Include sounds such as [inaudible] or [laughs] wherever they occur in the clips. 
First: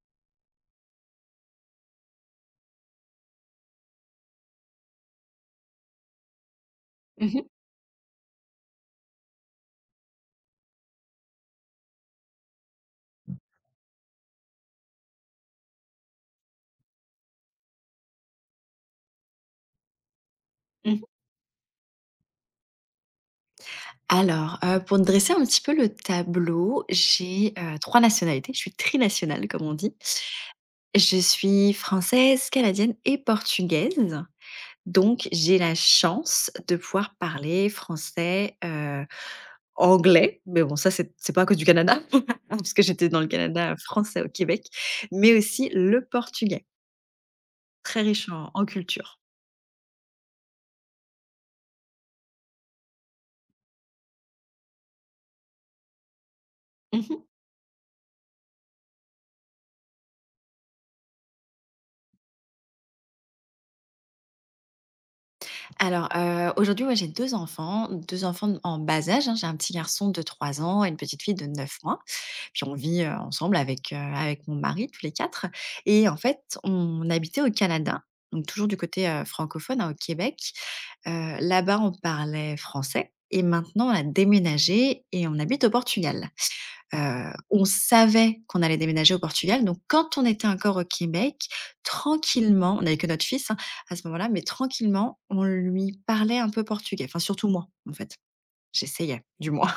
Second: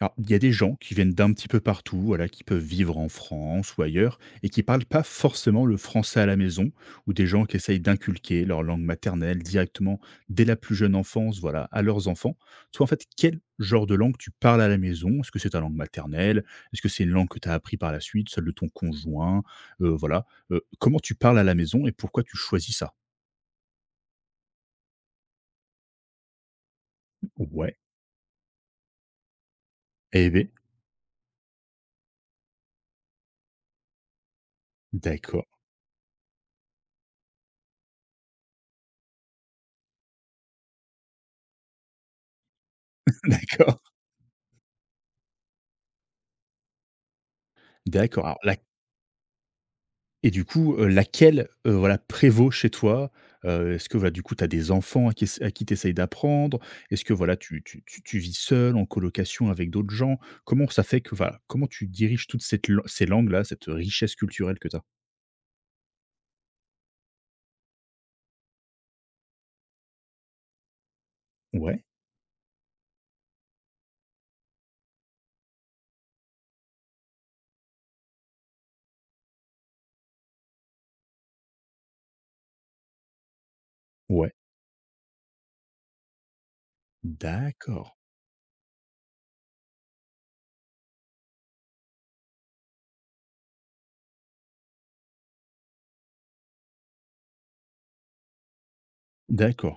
Alors, il y a des gens qui viennent d'un petit peu partout, voilà, qui peuvent vivre en France ou ailleurs, et qui parlent pas forcément le français à la maison, ou des Mmh gens mh. qui essayent d'inculquer leur langue maternelle directement dès la plus jeune enfance, voilà, à leurs enfants. Toi, en fait, quel genre de langue tu parles à la maison? Est-ce que c'est ta langue maternelle? Est-ce que c'est une langue que tu as appris par la suite, celle de ton conjoint? Voilà. Comment Mmh tu parles à la maison et pourquoi tu choisis ça? Alors, pour dresser un petit peu le tableau, j'ai, Ouais. 3 nationalités. Je suis trinationale comme on dit. Eh bien, Je suis française, canadienne et portugaise. Donc d'accord, j'ai la chance de pouvoir parler français, anglais, mais bon ça c'est pas à cause du Canada, [laughs] parce que j'étais dans [laughs] le Canada d'accord, français au Québec, mais aussi le portugais, très d'accord. riche Alors, en la en culture. Et du coup, laquelle, voilà, prévaut chez toi? Est-ce que, voilà, du coup, tu as des enfants à qui ess tu essayes d'apprendre? Est-ce que, Mmh voilà, tu vis seul, en colocation avec d'autres gens? Comment ça fait que, voilà, comment tu diriges toute cette lan ces langues-là, cette richesse culturelle que tu as? Alors, aujourd'hui, ouais, j'ai 2 enfants d en bas âge, hein. J'ai un petit garçon de 3 ans et une petite fille de neuf Ouais, mois. Puis on vit, ensemble avec mon mari tous les 4. Et en fait, on habitait au Canada, donc toujours du côté, francophone, hein, au Québec. Là-bas, on parlait français et maintenant on a ouais, déménagé et on habite au Portugal. On d'accord, savait qu'on allait déménager au Portugal, donc quand on était encore au Québec, tranquillement, on n'avait que notre fils, hein, à ce moment-là, mais tranquillement, on lui parlait un peu portugais, enfin surtout moi, en fait. J'essayais, du moins. d'accord.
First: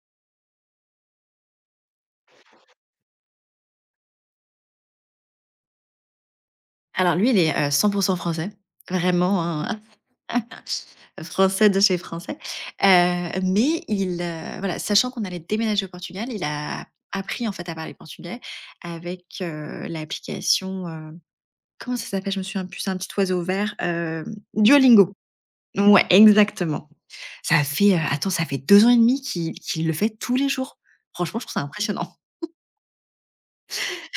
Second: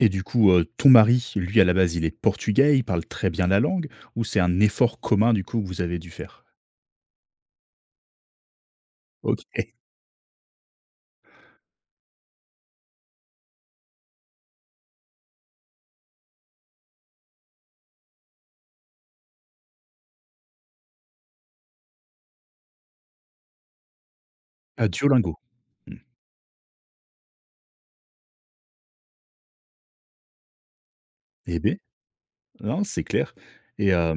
Et du coup, ton mari, lui, à la base, il est portugais, il parle très bien la langue, ou c'est un effort commun, du coup, que vous avez dû faire? [laughs] Alors lui, il est, 100% français, vraiment, OK. hein, [laughs] [laughs] français de chez français, mais il, voilà, sachant qu'on allait déménager au Portugal, il a appris en fait à parler portugais avec, l'application. Comment ça s'appelle? Je me souviens plus, c'est un petit oiseau vert, À Duolingo. Duolingo. Mmh. Ouais, exactement. Ça fait, attends, ça fait 2 ans et demi qu'il le fait tous les jours. Franchement, je trouve Eh ça beh, impressionnant. non, c'est clair et euh,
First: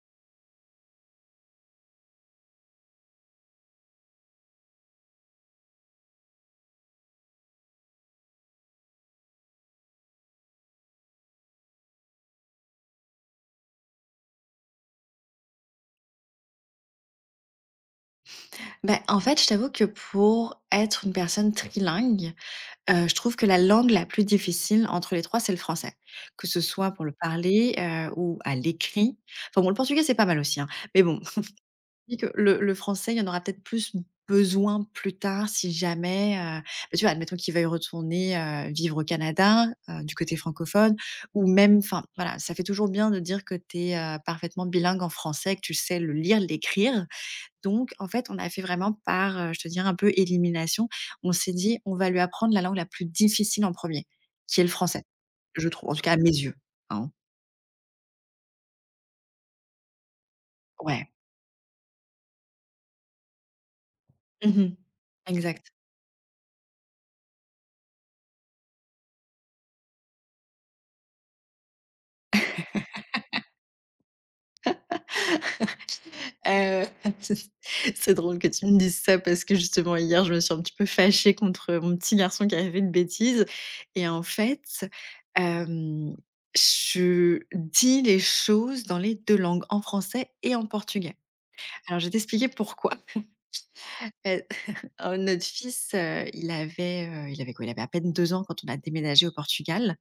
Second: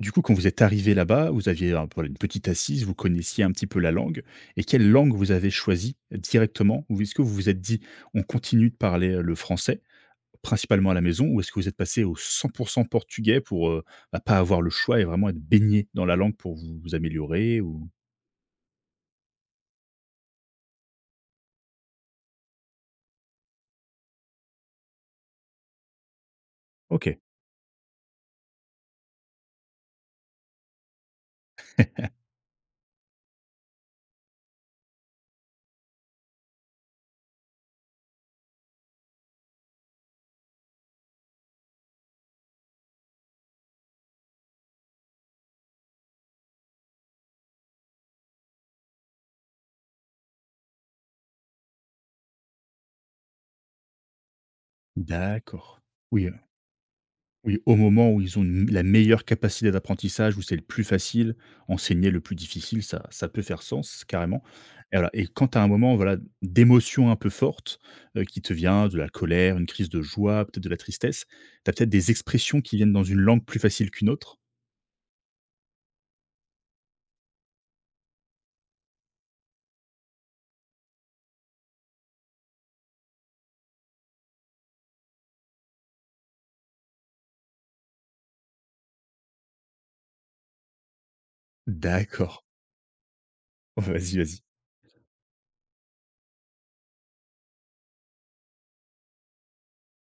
du coup, quand vous êtes arrivé là-bas, vous aviez un peu une petite assise, vous connaissiez un petit peu la langue. Et quelle langue vous avez choisi directement? Ou est-ce que vous vous êtes dit: «On continue de parler, le français, principalement à la maison» ou est-ce que vous êtes passé au cent pour 100 portugais pour, bah, pas avoir le choix et vraiment être baigné dans la langue pour vous améliorer ou? Bah, en fait, je t'avoue que pour être une personne trilingue, je trouve que la langue la plus difficile entre les 3, c'est le français. Que ce soit pour le OK. parler, ou à l'écrit. Enfin bon, le portugais, c'est pas mal aussi, hein, mais bon, dis que le français, il y en aura peut-être plus besoin plus tard si jamais, bah, tu vois, admettons qu'il veuille retourner, vivre au Canada, du côté francophone ou même enfin, voilà, ça fait toujours bien de dire que tu es, parfaitement bilingue en français, que tu sais le lire, l'écrire. Donc en fait, on a fait vraiment par, je te dirais un peu élimination. On s'est dit: «On va lui apprendre la langue la plus difficile en premier, qui est le français, je D'accord. trouve, en tout cas à Oui, mes yeux, hein.» oui, au moment où ils ont une la meilleure capacité d'apprentissage, où c'est le plus Ouais. facile, enseigner le plus difficile, ça peut faire sens carrément Mmh. et voilà, et quand tu as un Exact. moment, voilà, d'émotion un peu forte, qui te vient de la colère, une crise de joie, peut-être de la tristesse, tu as peut-être des expressions qui viennent dans une langue plus facile qu'une autre? Heu, [laughs] c'est drôle que tu me dises ça parce que justement hier, je me suis un petit peu fâchée contre mon petit garçon qui avait fait une bêtise et en fait, hem, je dis les choses dans les 2 langues, en français et en portugais. Alors je vais D'accord. t'expliquer pourquoi. [laughs] Vas-y, Heu, vas-y. alors [laughs] notre fils, il avait quoi? Il avait à peine 2 ans quand on a déménagé au Portugal.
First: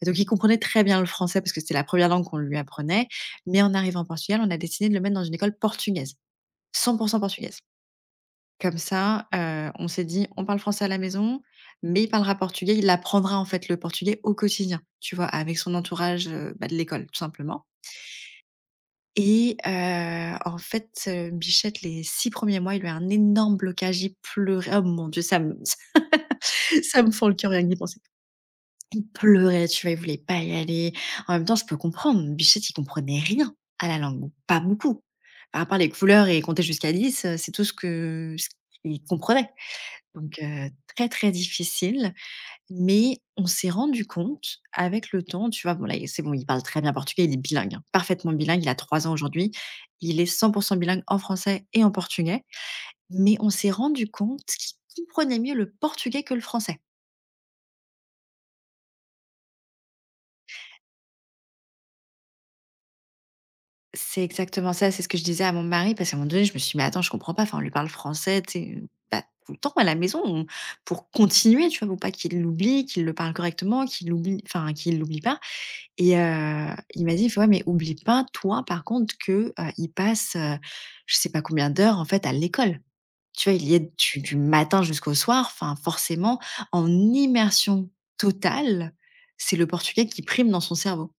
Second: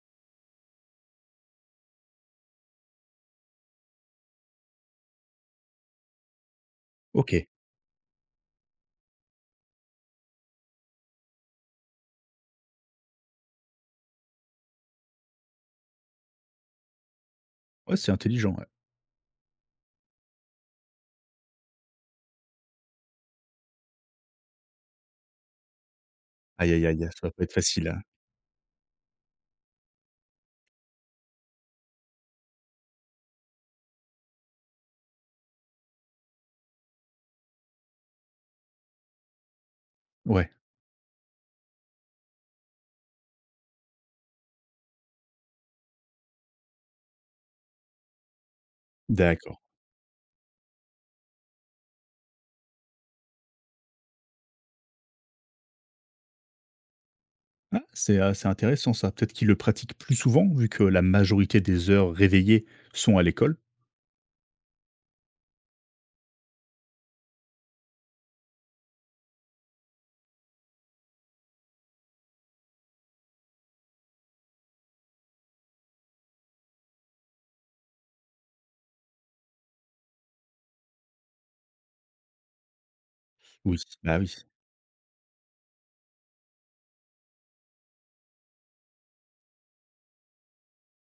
Et donc il comprenait très bien le français parce que c'était la première langue qu'on lui apprenait, mais en arrivant au Portugal, on a décidé de le mettre dans une école portugaise, 100% OK. portugaise. Comme ça, on s'est dit: «On parle français à la maison, mais il parlera portugais, il apprendra en fait le portugais au quotidien», tu vois? Avec son entourage, bah, de l'école tout simplement. Ouais, c'est intelligent, ouais. Et en fait, Bichette les 6 premiers mois, il y a eu un énorme blocage, il pleurait. Oh mon Dieu, ça me Aïe, [laughs] aïe, ça aïe, me ça fend va le pas cœur être rien que d'y facile, penser. hein. Il pleurait, tu vois? Il voulait pas y aller. En même temps, je peux comprendre, Bichette, il comprenait rien à la langue ou pas beaucoup. Enfin, à part les couleurs et compter jusqu'à 10, c'est tout ce qu'il comprenait. Donc Ouais, très, très difficile, mais on s'est rendu compte avec le temps, tu vois? Bon là, c'est bon, il parle très bien portugais, il est bilingue, hein, parfaitement bilingue, il a 3 ans aujourd'hui. d'accord. Il est 100% bilingue en français et en portugais, mais on s'est rendu compte qu'il comprenait mieux le portugais que le français. Ah, c'est intéressant ça. Peut-être qu'ils le pratiquent plus souvent vu que la majorité des heures réveillées sont à l'école? C'est exactement ça, c'est ce que je disais à mon mari parce qu'à un moment donné, je me suis dit: «Mais attends, je comprends pas, enfin on lui parle français, tu sais, bah, tout le temps à la maison, on pour continuer», tu vois? Pour pas qu'il l'oublie, qu'il le parle correctement, qu'il l'oublie enfin qu'il l'oublie pas. Et il m'a dit: «Il fait: "Ouais, mais oublie pas, toi, par contre, que, il passe, je sais pas combien d'heures, en fait, à l'école".» Tu vois? Il y Oui, est du oui. du matin jusqu'au soir, enfin, forcément, en immersion totale, c'est le portugais qui prime dans son cerveau.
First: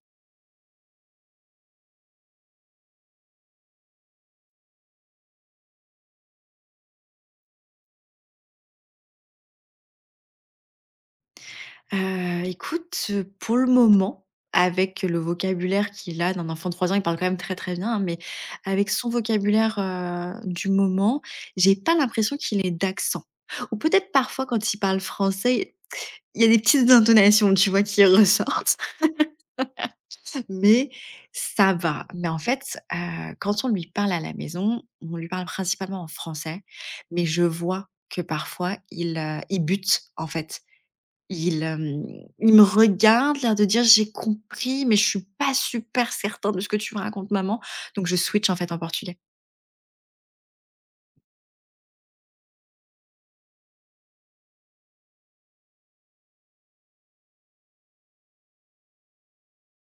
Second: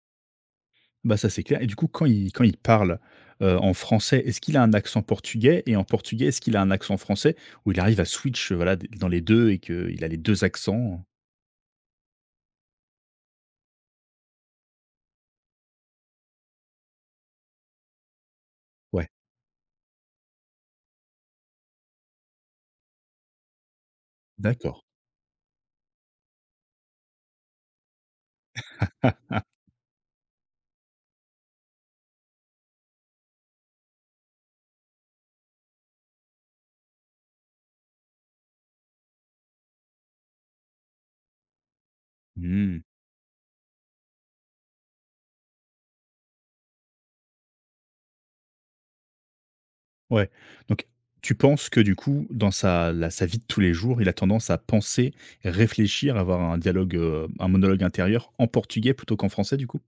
Bah, ça, c'est clair et du coup, quand il parle, en français, est-ce qu'il a un accent portugais? Et en portugais, est-ce qu'il a un accent français? Ou il arrive à switch, voilà, d dans les deux et qu'il a les 2 accents? Écoute, pour le moment, avec le vocabulaire qu'il a d'un enfant de 3 ans, il parle quand même très, très bien, hein, mais avec son Ouais, vocabulaire, du moment, j'ai pas l'impression qu'il ait d'accent. Ou peut-être parfois quand il d'accord. parle français. Il y a des petites intonations, tu vois, qui ressortent, Ah, [laughs] mais ça va. Mais en fait, quand on lui parle à la maison, on lui parle principalement en français, mais je vois que parfois il bute, en fait. Il, hem, il me mmh, regarde, l'air de dire: «J'ai compris, mais je suis pas super certain de ce que tu me racontes maman», donc je switch, en fait, en portugais. ouais. Donc tu penses que du coup, dans sa vie de tous les jours, il a tendance à penser, réfléchir, avoir un dialogue, un monologue intérieur en portugais plutôt qu'en français, du coup?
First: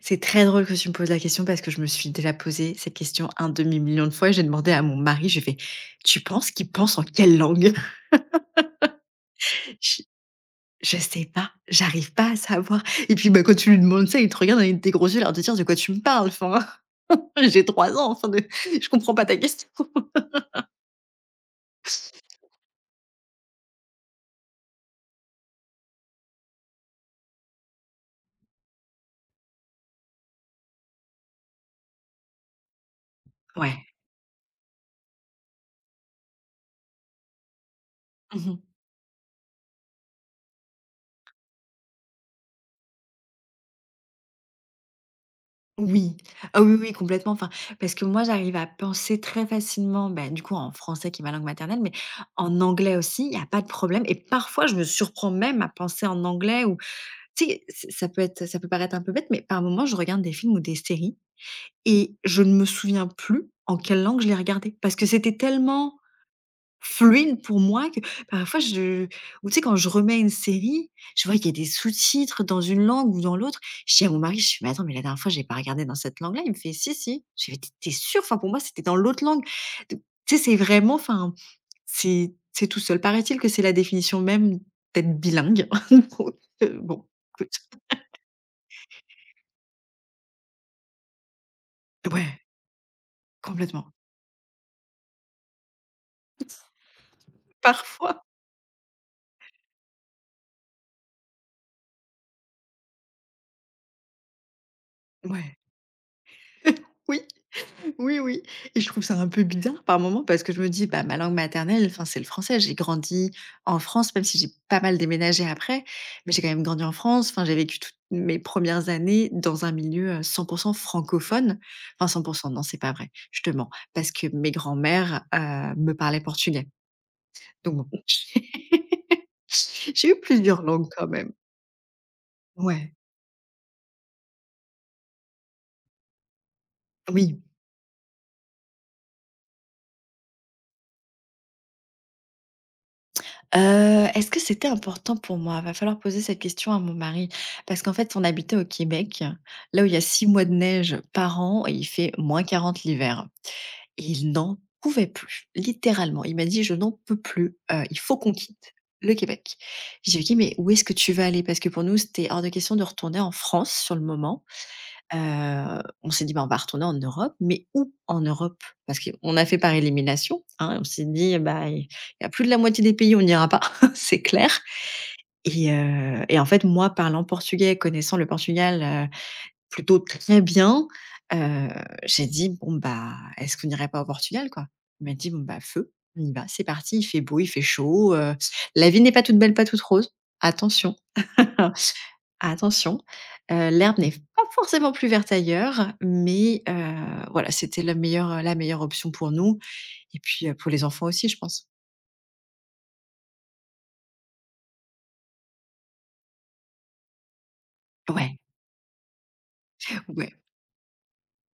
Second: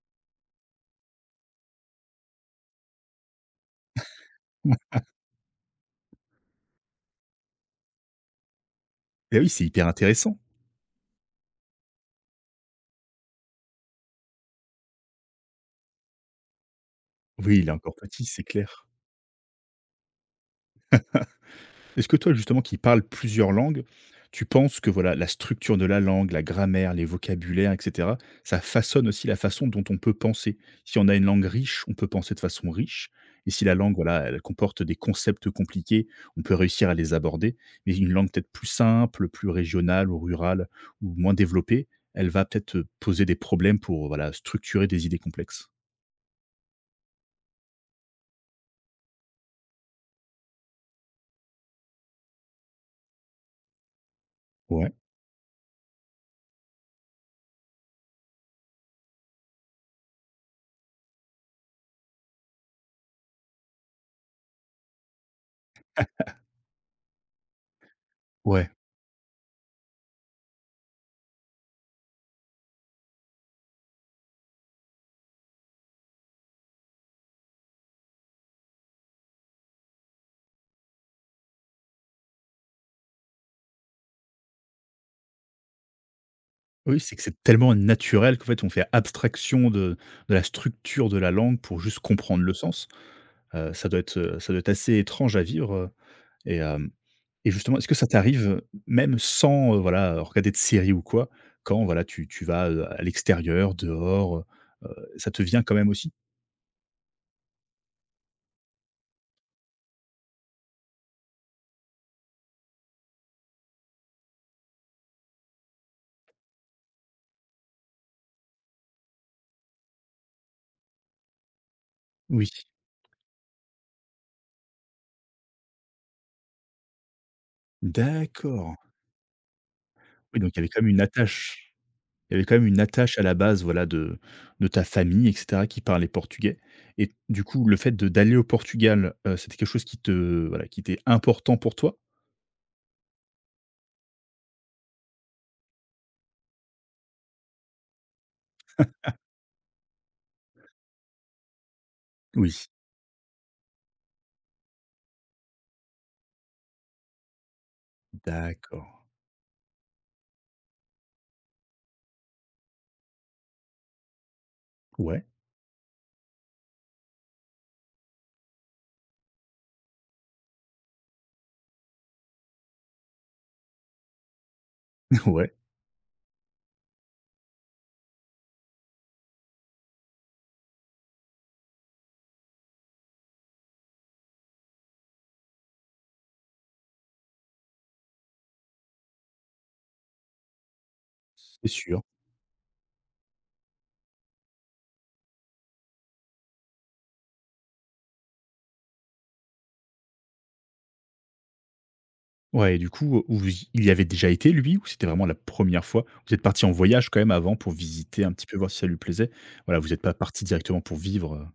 C'est très drôle que tu me poses la question parce que je me suis déjà posé cette question un demi-million de fois et j'ai demandé à Ouais. mon mari, j'ai fait: «Tu penses qu'il pense en quelle langue?» Et oui, c'est hyper intéressant. [laughs] Je sais pas, j'arrive pas à savoir et puis, bah, quand tu lui demandes ça, il te regarde avec des gros yeux, l'air de dire: «De quoi tu me parles? Enfin, [laughs] Oui, j'ai il est 3 encore ans, petit, enfin de c'est clair. je comprends pas ta question.» Est-ce que [laughs] toi, justement, qui parles plusieurs langues, tu penses que voilà, la structure de la langue, la grammaire, les vocabulaires, et cetera, ça façonne aussi la façon dont on peut penser? Si on a une langue riche, on peut penser de façon riche, et si la Ouais. langue, voilà, elle comporte des concepts compliqués, on peut réussir à les aborder. Mais une langue peut-être Mmh. plus simple, plus régionale ou rurale, ou moins développée, elle va peut-être, poser des problèmes pour, voilà, structurer des idées complexes. Oui. Ah oui, oui, complètement, enfin, parce que moi, j'arrive à penser très facilement, bah, du coup, en français qui est ma langue maternelle, mais en anglais aussi, il y a pas de problème et parfois, je me Ouais. surprends même à penser en anglais ou tu sais, ç ça peut être ça peut paraître un peu bête, mais par moments, je regarde des films ou des séries et je ne me souviens plus en quelle langue je les regardais parce que c'était tellement fluide pour moi que parfois Ouais. je ou tu sais quand je remets une série, je vois qu'il y a des sous-titres dans une langue ou dans l'autre. Je dis à mon mari, je fais: «Mais attends, mais la dernière fois, j'ai pas regardé dans cette langue-là.» Il me fait: «Si, si.» Je fais: «Mais tu es sûr? Enfin pour moi, c'était dans l'autre langue.» Donc tu sais, c'est vraiment enfin, c'est tout seul. Paraît-il que c'est la définition même d'être bilingue. [laughs] Donc Oui, bon, c'est que c'est écoute, tellement naturel qu'en fait, on fait abstraction de la structure de la langue pour juste ouais, comprendre le sens. Complètement. Ça doit être, ça doit être assez étrange à vivre, et hem et justement, est-ce que ça Parfois, t'arrive, même sans, voilà, regarder de série ou quoi, quand voilà, tu vas, à l'extérieur, dehors, ça te ouais. vient quand même aussi? Oui. Oui, oui, et je trouve ça un peu bizarre par moment parce que je me dis: «Bah, ma langue maternelle, enfin, c'est le français.» J'ai grandi en France, même si j'ai pas mal déménagé après, mais j'ai quand même grandi en France. Enfin, j'ai vécu toutes mes premières années dans un milieu, 100% francophone. Enfin Oui. 100% non, c'est pas vrai, je te mens, parce que mes grands-mères, me parlaient portugais. Donc bon, D'accord. [laughs] j'ai eu Oui, donc il y plusieurs avait quand langues même une quand même. attache. Il y avait quand même une Ouais, attache à la base, voilà, de ta famille et cetera qui parlait portugais, et oui. du coup, le fait de d'aller au Portugal, c'était quelque chose qui te voilà, qui était important pour toi? Est-ce que c'était important pour moi? Va falloir poser cette question à mon mari parce qu'en fait, on habitait au Québec, là où il y a 6 mois de neige par an et il fait moins Oui. quarante l'hiver. Et il n'en pouvait plus, littéralement. Il m'a dit: «Je n'en peux plus, il faut qu'on quitte D'accord. le Québec.» J'ai lui ai dit: ok, «Mais où est-ce que tu vas aller?» parce que pour nous, c'était hors de question de retourner en France sur le moment. Ouais, On s'est dit: «Bah, on va retourner en Europe», mais où en Europe? Parce qu'on a fait par élimination, hein, on s'est dit: «Bah, il y a plus de la moitié des pays, on n'ira pas, [laughs] c'est clair.» [laughs] ouais, Et en fait, moi, parlant portugais, connaissant le Portugal, plutôt très bien, heu, j'ai dit: «Bon, bah, est-ce qu'on n'irait pas au Portugal, quoi?» Il m'a dit: «Bon, bah, feu, on y va, c'est parti, il fait beau, il fait chaud, la vie n'est pas toute belle, pas toute rose, attention.» c'est [laughs] sûr. Attention, l'herbe n'est pas forcément plus verte ailleurs, mais voilà, c'était la meilleure option pour nous et puis, pour les enfants aussi, je pense. Ouais et du coup, vous y il y avait déjà été lui, ou c'était vraiment la première fois? Vous êtes parti en voyage quand même avant pour visiter un Ouais, petit peu, voir si ça lui plaisait? Voilà, vous n'êtes pas ouais. parti directement pour vivre, heu?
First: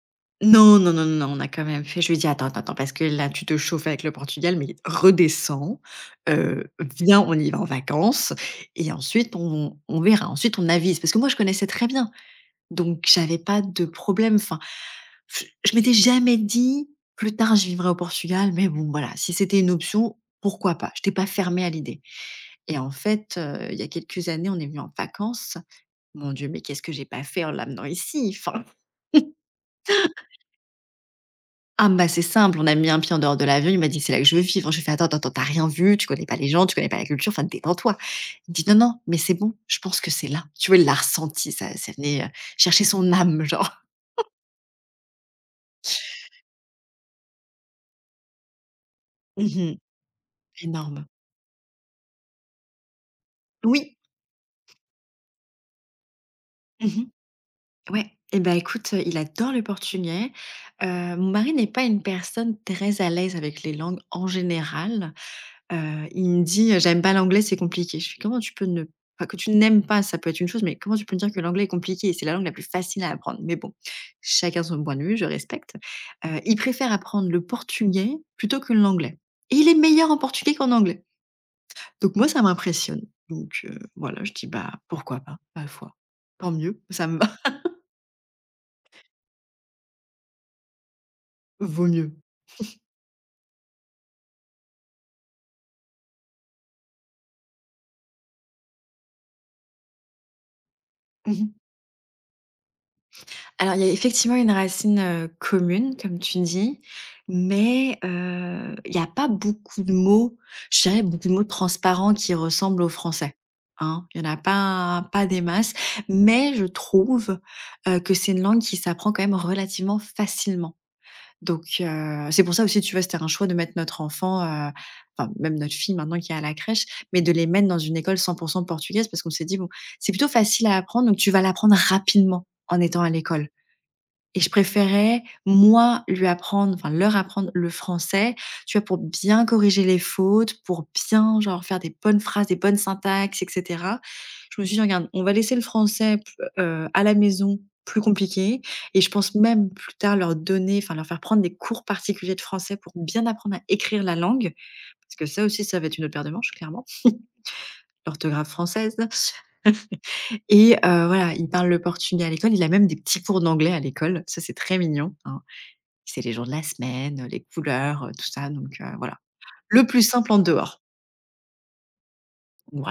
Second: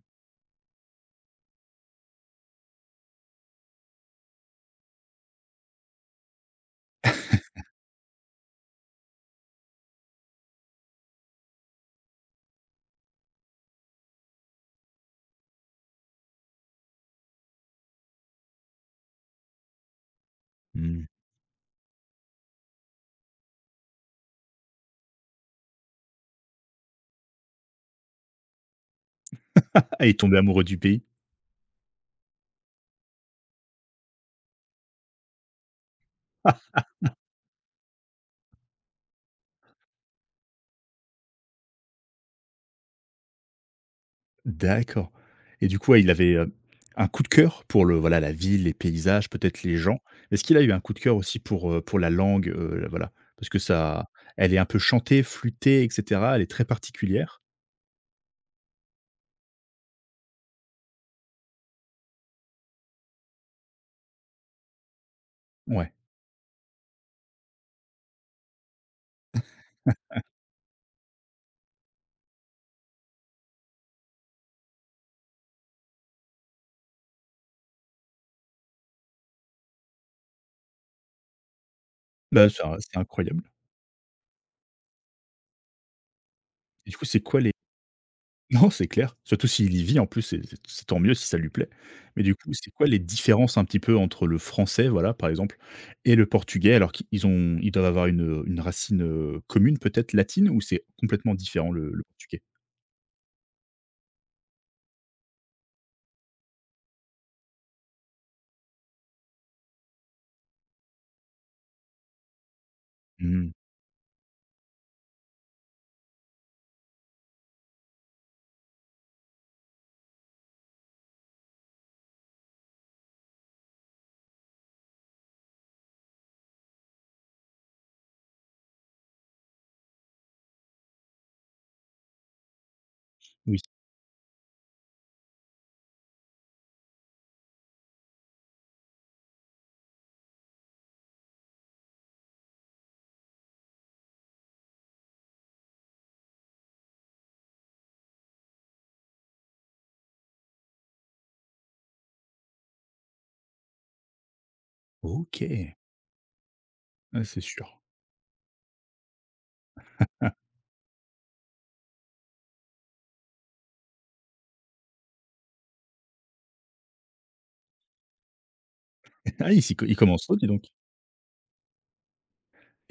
Non, non, non, non, non, on a quand même fait je lui ai dit: «Attends, attends, attends, parce que là, tu te chauffes avec le Portugal, mais redescends, heu, viens, on y va en vacances et ensuite on verra, ensuite on avise». Parce que moi, je connaissais très bien. Donc j'avais pas de problème, enfin, je m'étais jamais dit: «Plus tard, je vivrai au Portugal», mais bon, voilà, si c'était une option, pourquoi pas? Je Mmh. J'étais pas fermée à l'idée et en fait, il y a quelques années, on est venu en vacances. Mon Dieu, mais qu'est-ce que j'ai pas fait en l'amenant ici? Enfin, [laughs] Ah, il est tombé amoureux du pays? ah, bah, c'est simple, on a mis un pied en dehors de l'avion, il m'a dit: «C'est là que je veux vivre». Je lui ai fait: «Attends, attends, attends, tu rien vu, tu connais pas les gens, tu connais pas la culture, enfin détends-toi». Il dit: «Non, non, mais c'est bon, je pense que c'est là». Tu vois, il l'a ressenti, ça ça venait, chercher son âme, genre. D'accord et du coup, ouais, il avait, un coup de cœur pour le voilà, la ville, les paysages, peut-être Mmh. les gens. Est-ce qu'il a eu un coup de Énorme. cœur aussi pour la langue, voilà? Parce que Oui. ça, elle est un peu chantée, flûtée et cetera, elle est très Mmh. particulière. Ouais, et ben, écoute, il adore le portugais. Heu, mon mari n'est pas une personne très à l'aise avec les langues en général. Ouais, Il me dit: «J'aime pas l'anglais, c'est compliqué». Je fais: «Comment tu peux ne enfin, que tu n'aimes pas, ça peut être une chose, mais comment tu peux me dire que l'anglais est compliqué? C'est la langue la plus facile à apprendre». Mais bon, chacun son point de vue, je respecte. Il préfère apprendre le portugais plutôt que l'anglais et il est meilleur en portugais qu'en anglais. Donc moi, ça bah, ça c'est m'impressionne. incroyable Donc voilà, je dis: «Bah, pourquoi pas? Ma foi, tant mieux, et du coup, ça me c'est va, quoi les [laughs] non, c'est clair, surtout s'il y vit en plus, c'est c'est tant mieux si ça lui [laughs] plaît. vaut mieux». Mais du coup, c'est quoi les différences un petit peu entre le français, voilà, par exemple et le portugais? Alors qu'ils ont, ils doivent avoir une racine, commune peut-être latine, ou c'est complètement Mmh. différent le portugais? Alors il y a effectivement une racine, commune comme tu dis, mais il y a pas beaucoup de mots, je dirais beaucoup de mots transparents qui ressemblent au français, Mmh. hein. Il y en a pas des masses, mais je trouve, que c'est une langue qui s'apprend quand même relativement facilement. Donc c'est pour ça aussi, tu vois, c'était un choix de mettre notre enfant, enfin même notre fille maintenant qui est à la crèche, mais de les mettre dans une école 100 portugaise parce qu'on s'est dit: «Bon, c'est plutôt facile à apprendre, donc tu vas l'apprendre rapidement en étant à l'école». Oui. Et je préférais, moi, lui apprendre, enfin leur apprendre le français, tu vois, pour bien corriger les fautes, pour bien, genre, faire des bonnes phrases, des bonnes syntaxes, et cetera. Je me suis dit: «Regarde, on va laisser le français p à la maison, plus compliqué» et je pense même plus tard leur donner, enfin leur faire prendre des cours particuliers de français pour bien apprendre à écrire la langue. Parce que ça aussi, OK. ça va être une autre paire de manches, clairement, Ouais, c'est sûr. l'orthographe française, et voilà, il parle le portugais à l'école, il a même des petits cours d'anglais à l'école, ça c'est très mignon, hein. C'est les jours de la semaine, les couleurs, tout ça, donc voilà. [laughs] Ah, il s'y co Le il plus commence simple tôt, en dis donc. dehors,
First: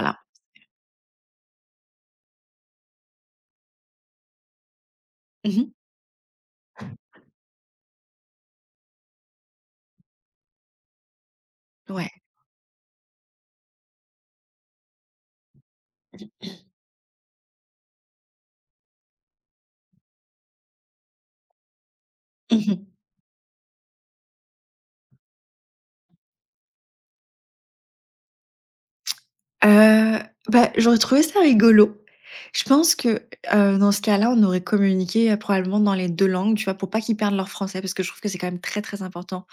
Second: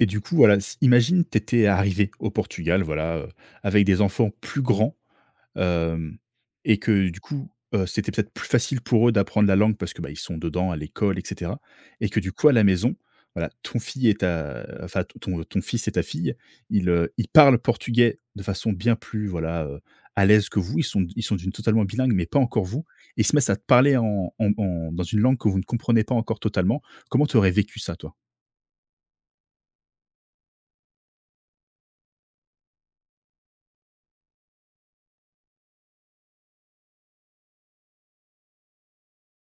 Et du coup, voilà, s imagine, t'étais arrivé au Portugal, voilà, avec des enfants plus grands. Mmh. Hem Et que du coup, c'était peut-être plus facile pour eux d'apprendre la langue parce que, bah, ils sont dedans à l'école et cetera, et que Ouais. du coup à la maison, voilà, ton fille et ta enfin ton fils et ta fille, ils, ils parlent portugais de façon bien plus, voilà, à l'aise que vous. Ils sont d'une totalement bilingue mais pas encore Mmh mh. vous, et ils se mettent à te parler en dans une langue que vous ne comprenez pas encore totalement. Comment tu aurais vécu ça, toi? Euh, bah, j'aurais trouvé ça rigolo. Je pense que, dans ce cas-là, on aurait communiqué, probablement dans les 2 langues, tu vois, pour pas qu'ils perdent leur français parce que je trouve que c'est quand même très, très important.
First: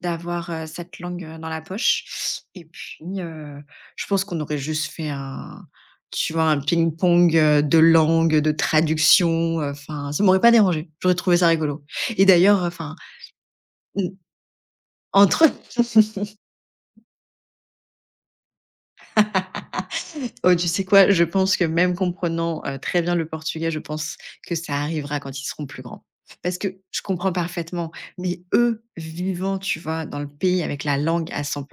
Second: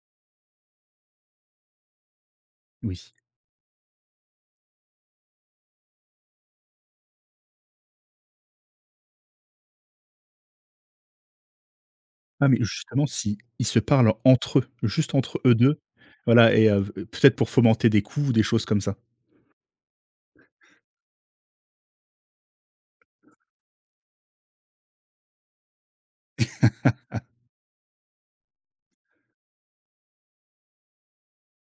D'avoir, cette langue, dans la poche, et puis, Oui. Je pense qu'on aurait juste fait un tu vois, un ping-pong, de langue de traduction, enfin, ça m'aurait pas dérangé. J'aurais trouvé ça rigolo et Ah mais d'ailleurs, enfin, justement, si ils se parlent mmh, entre eux, juste entre entre eux [laughs] deux, voilà et v peut-être pour fomenter des coups ou des choses comme ça. Oh, tu sais quoi? Je pense que même comprenant, très bien le portugais, je pense que ça arrivera quand ils seront plus grands. Parce que je comprends parfaitement, mais eux, vivant, tu vois, dans le pays avec la langue à 100,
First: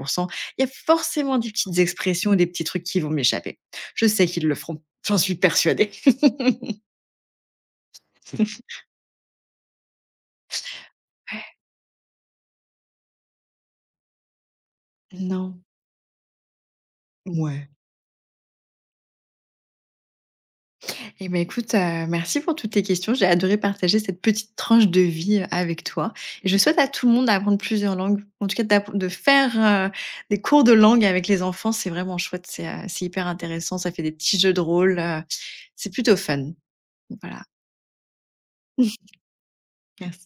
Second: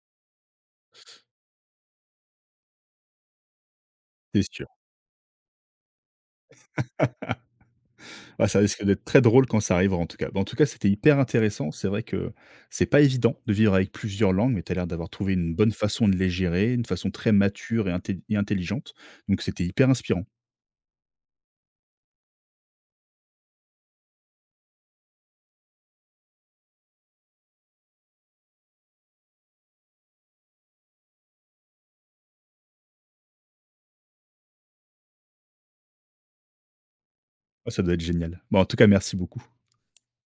il y a forcément des petites expressions ou des petits trucs qui vont m'échapper. Je sais C'est qu'ils le sûr. feront, j'en suis persuadée. [laughs] Ah, ça risque d'être très drôle quand ça arrivera en tout cas. Bah, en tout cas, c'était hyper intéressant. C'est vrai que c'est pas évident de vivre avec plusieurs langues, mais tu as l'air d'avoir trouvé une Non. bonne façon de les gérer, une façon très Ouais. mature et, intelligente. Donc c'était hyper inspirant. Eh ben, écoute, merci pour toutes tes questions. J'ai adoré partager cette petite tranche de vie, avec toi, et je souhaite à tout le monde d'apprendre plusieurs langues. En tout cas, d'app de faire, des cours de langue avec les enfants, c'est vraiment chouette. C'est hyper intéressant. Ça fait des petits jeux de rôle, c'est plutôt fun. Voilà. Ah, ça doit être génial. Bon, en tout cas, [laughs] merci beaucoup. Merci.